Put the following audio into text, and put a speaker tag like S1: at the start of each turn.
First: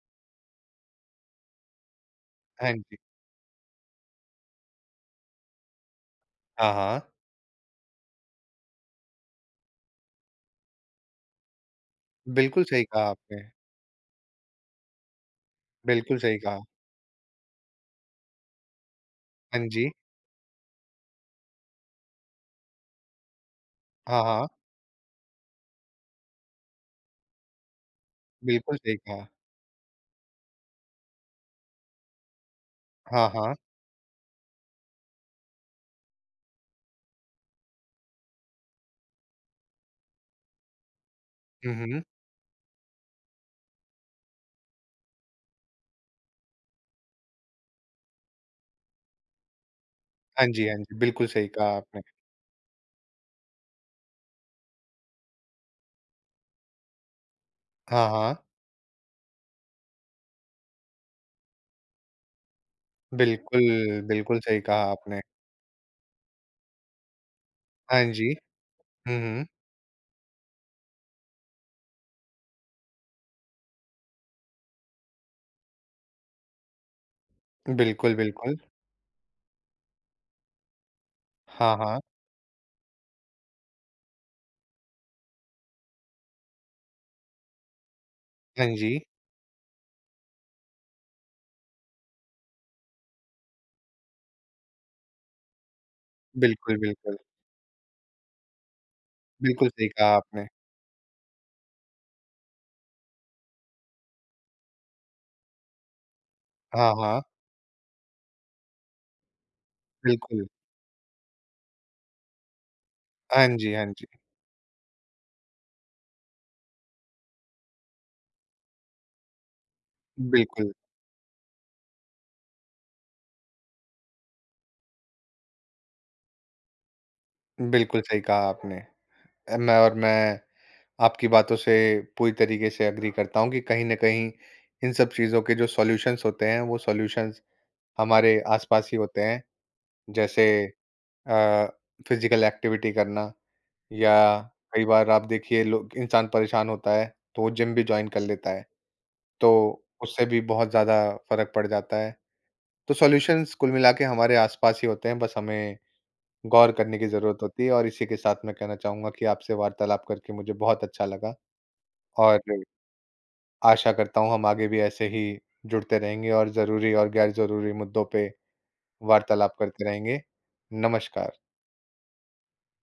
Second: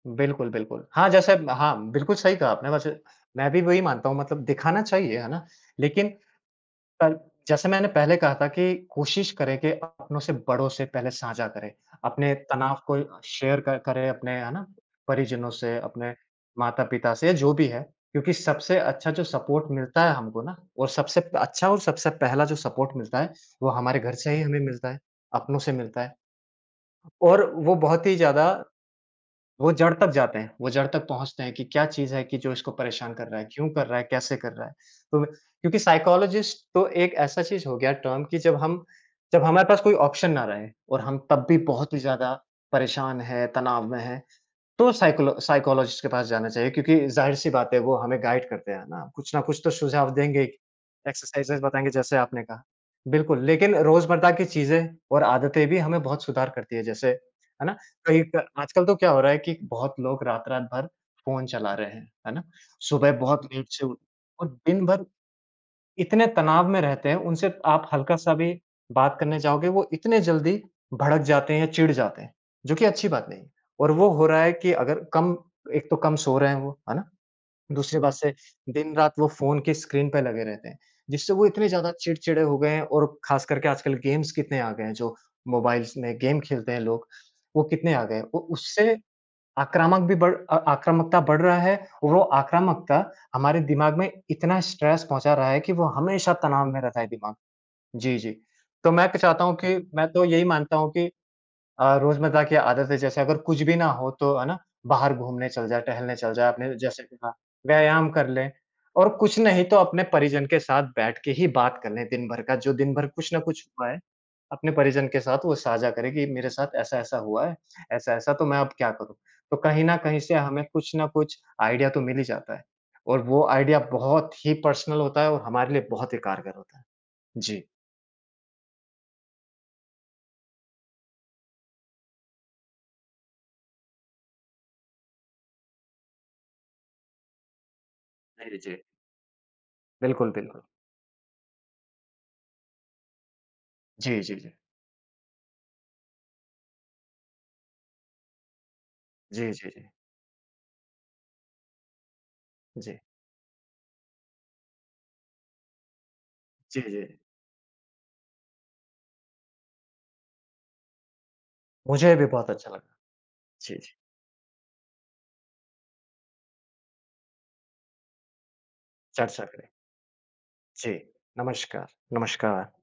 S1: बिल्कुल, बिल्कुल। हाँ, जैसे ब हाँ, बिल्कुल सही कहा आपने
S2: हाँ
S1: वैसे।
S2: जी।
S1: मैं भी वही मानता हूँ, मतलब दिखाना चाहिए, है ना? लेकिन
S2: हाँ, हाँ।
S1: पर जैसे मैंने पहले कहा था कि कोशिश करें कि अपनों से बड़ों से पहले साझा करें, अपने
S2: बिल्कुल
S1: तनाव
S2: सही
S1: को
S2: कहा
S1: अ,
S2: आपने।
S1: शेयर कर करें अपने, है ना, परिजनों से, अपने
S2: बिल्कुल सही कहा।
S1: माता-पिता से, या जो भी है। क्योंकि सबसे अच्छा जो
S2: हाँ
S1: सपोर्ट
S2: जी।
S1: मिलता है हमको ना, और सबसे अच्छा और सबसे पहला जो सपोर्ट मिलता है, वो हमारे घर
S2: हाँ,
S1: से ही
S2: हाँ।
S1: हमें मिलता है, अपनों से मिलता है। और वो बहुत ही ज़्यादा
S2: बिल्कुल सही कहा।
S1: वो जड़ तक जाते हैं, वो जड़ तक पहुँचते हैं कि क्या चीज़ है कि जो इसको परेशान
S2: हाँ,
S1: कर रहा है,
S2: हाँ।
S1: क्यों कर रहा है, कैसे कर रहा है। तो क्योंकि साइकोलॉजिस्ट तो एक ऐसा चीज़ हो गया, टर्म कि जब हम जब हमारे पास कोई ऑप्शन ना रहे, और हम तब भी
S2: हुँ,
S1: बहुत ही
S2: हुँ।
S1: ज़्यादा परेशान हैं, तनाव में हैं, तो साइकोलॉ साइकोलॉजिस्ट के पास जाना चाहिए क्योंकि ज़ाहिर-सी बात है, वो हमें गाइड करते हैं ना, कुछ ना कुछ तो सुझाव देंगे ही,
S2: हाँ जी, हाँ जी। बिल्कुल सही
S1: एक्सरसाइजेज़
S2: कहा
S1: बताएँगे
S2: आपने।
S1: जैसे आपने कहा। बिल्कुल, लेकिन रोज़मर्रा की चीज़ें और आदतें भी हमें बहुत सुधार करती हैं जैसे, है ना,
S2: हाँ,
S1: कहीं
S2: हाँ।
S1: क आजकल तो क्या हो रहा है कि बहुत लोग रात-रात भर फ़ोन चला रहे हैं, है ना। सुबह बहुत
S2: बिल्कुल,
S1: लेट से उठ
S2: बिल्कुल
S1: और
S2: सही कहा
S1: दिन भर
S2: आपने।
S1: इतने तनाव में रहते हैं, उनसे आप
S2: हाँ जी।
S1: हल्का-सा भी बात
S2: हुँ,
S1: करने
S2: हुँ।
S1: जाओगे, वो इतने जल्दी भड़क जाते हैं या चिढ़ जाते हैं, जो कि अच्छी बात नहीं है। और वो हो रहा है कि अगर कम एक तो कम सो रहे हैं वो, है ना। दूसरी बात
S2: बिल्कुल,
S1: से,
S2: बिल्कुल।
S1: दिन-रात वो फ़ोन की स्क्रीन पे लगे रहते हैं जिससे वो इतने
S2: हाँ,
S1: ज़्यादा
S2: हाँ।
S1: चिड़चिड़े हो गए हैं, और ख़ास करके आजकल गेम्स कितने आ गए हैं, जो मोबाइल्स में गेम खेलते हैं लोग, वो कितने आ गए हैं। वो
S2: हाँ
S1: उससे
S2: जी।
S1: आक्रामक भी बढ़ अ, आक्रामकता बढ़ रहा है, वो आक्रामकता हमारे दिमाग में इतना स्ट्रेस पहुँचा रहा है कि वो हमेशा तनाव
S2: बिल्कुल,
S1: में रहता है
S2: बिल्कुल।
S1: दिमाग। जी, जी। तो मैं तो चाहता हूँ
S2: बिल्कुल
S1: कि
S2: सही
S1: मैं
S2: कहा
S1: तो यही
S2: आपने।
S1: मानता हूँ कि अ, रोज़मर्रा की आदत है, जैसे अगर कुछ भी ना हो तो, है ना, बाहर घूमने चल जा, टहलने चल जा, अपने
S2: हाँ,
S1: जैसे कि
S2: हाँ।
S1: हाँ, व्यायाम कर लें, और कुछ नहीं तो अपने परिजन
S2: बिल्कुल।
S1: के साथ बैठ के ही बात कर लें दिन भर का। जो दिन भर कुछ ना
S2: हाँ
S1: कुछ
S2: जी, हाँ
S1: हुआ है,
S2: जी।
S1: अपने परिजन के साथ वो साझा करें कि, मेरे साथ ऐसा-ऐसा हुआ है, ऐसा-ऐसा, तो मैं अब क्या करूँ? तो कहीं ना कहीं से हमें
S2: बिल्कुल।
S1: कुछ ना कुछ आइडिया तो मिल ही जाता है, और वो आइडिया बहुत ही पर्सनल होता है और हमारे लिए बहुत ही कारगर होता है। जी।
S2: बिल्कुल सही कहा आपने। अ, मैं और मैं आपकी बातों से पूरी तरीके से एग्री करता हूँ कि कहीं न कहीं इन सब चीज़ों के जो सॉल्यूशंस होते हैं, वो सॉल्यूशंस हमारे
S1: नहीं बेचे।
S2: आसपास ही होते हैं।
S1: बिल्कुल,
S2: जैसे
S1: बिल्कुल।
S2: अ, फिज़िकल एक्टिविटी करना,
S1: जी, जी,
S2: या
S1: जी।
S2: कई बार आप देखिए लोग इंसान परेशान होता है, तो वो जिम भी जॉइन कर लेता है,
S1: जी, जी,
S2: तो
S1: जी।
S2: उससे भी बहुत ज़्यादा फ़र्क पड़ जाता है। तो
S1: जी।
S2: सॉल्यूशंस कुल मिला के हमारे आसपास ही होते हैं, बस हमें गौर
S1: जी,
S2: करने की
S1: जी।
S2: ज़रूरत होती है। और इसी के साथ मैं कहना चाहूँगा कि आपसे वार्तालाप करके मुझे बहुत अच्छा लगा।
S1: मुझे भी
S2: और
S1: बहुत अच्छा लगा। जी,
S2: आशा
S1: जी।
S2: करता हूँ, हम आगे भी ऐसे ही जुड़ते रहेंगे, और ज़रूरी और गैर-ज़रूरी मुद्दों पे
S1: चर्चा
S2: वार्तालाप
S1: करें।
S2: करते रहेंगे।
S1: जी,
S2: नमस्कार।
S1: नमस्कार, नमस्कार।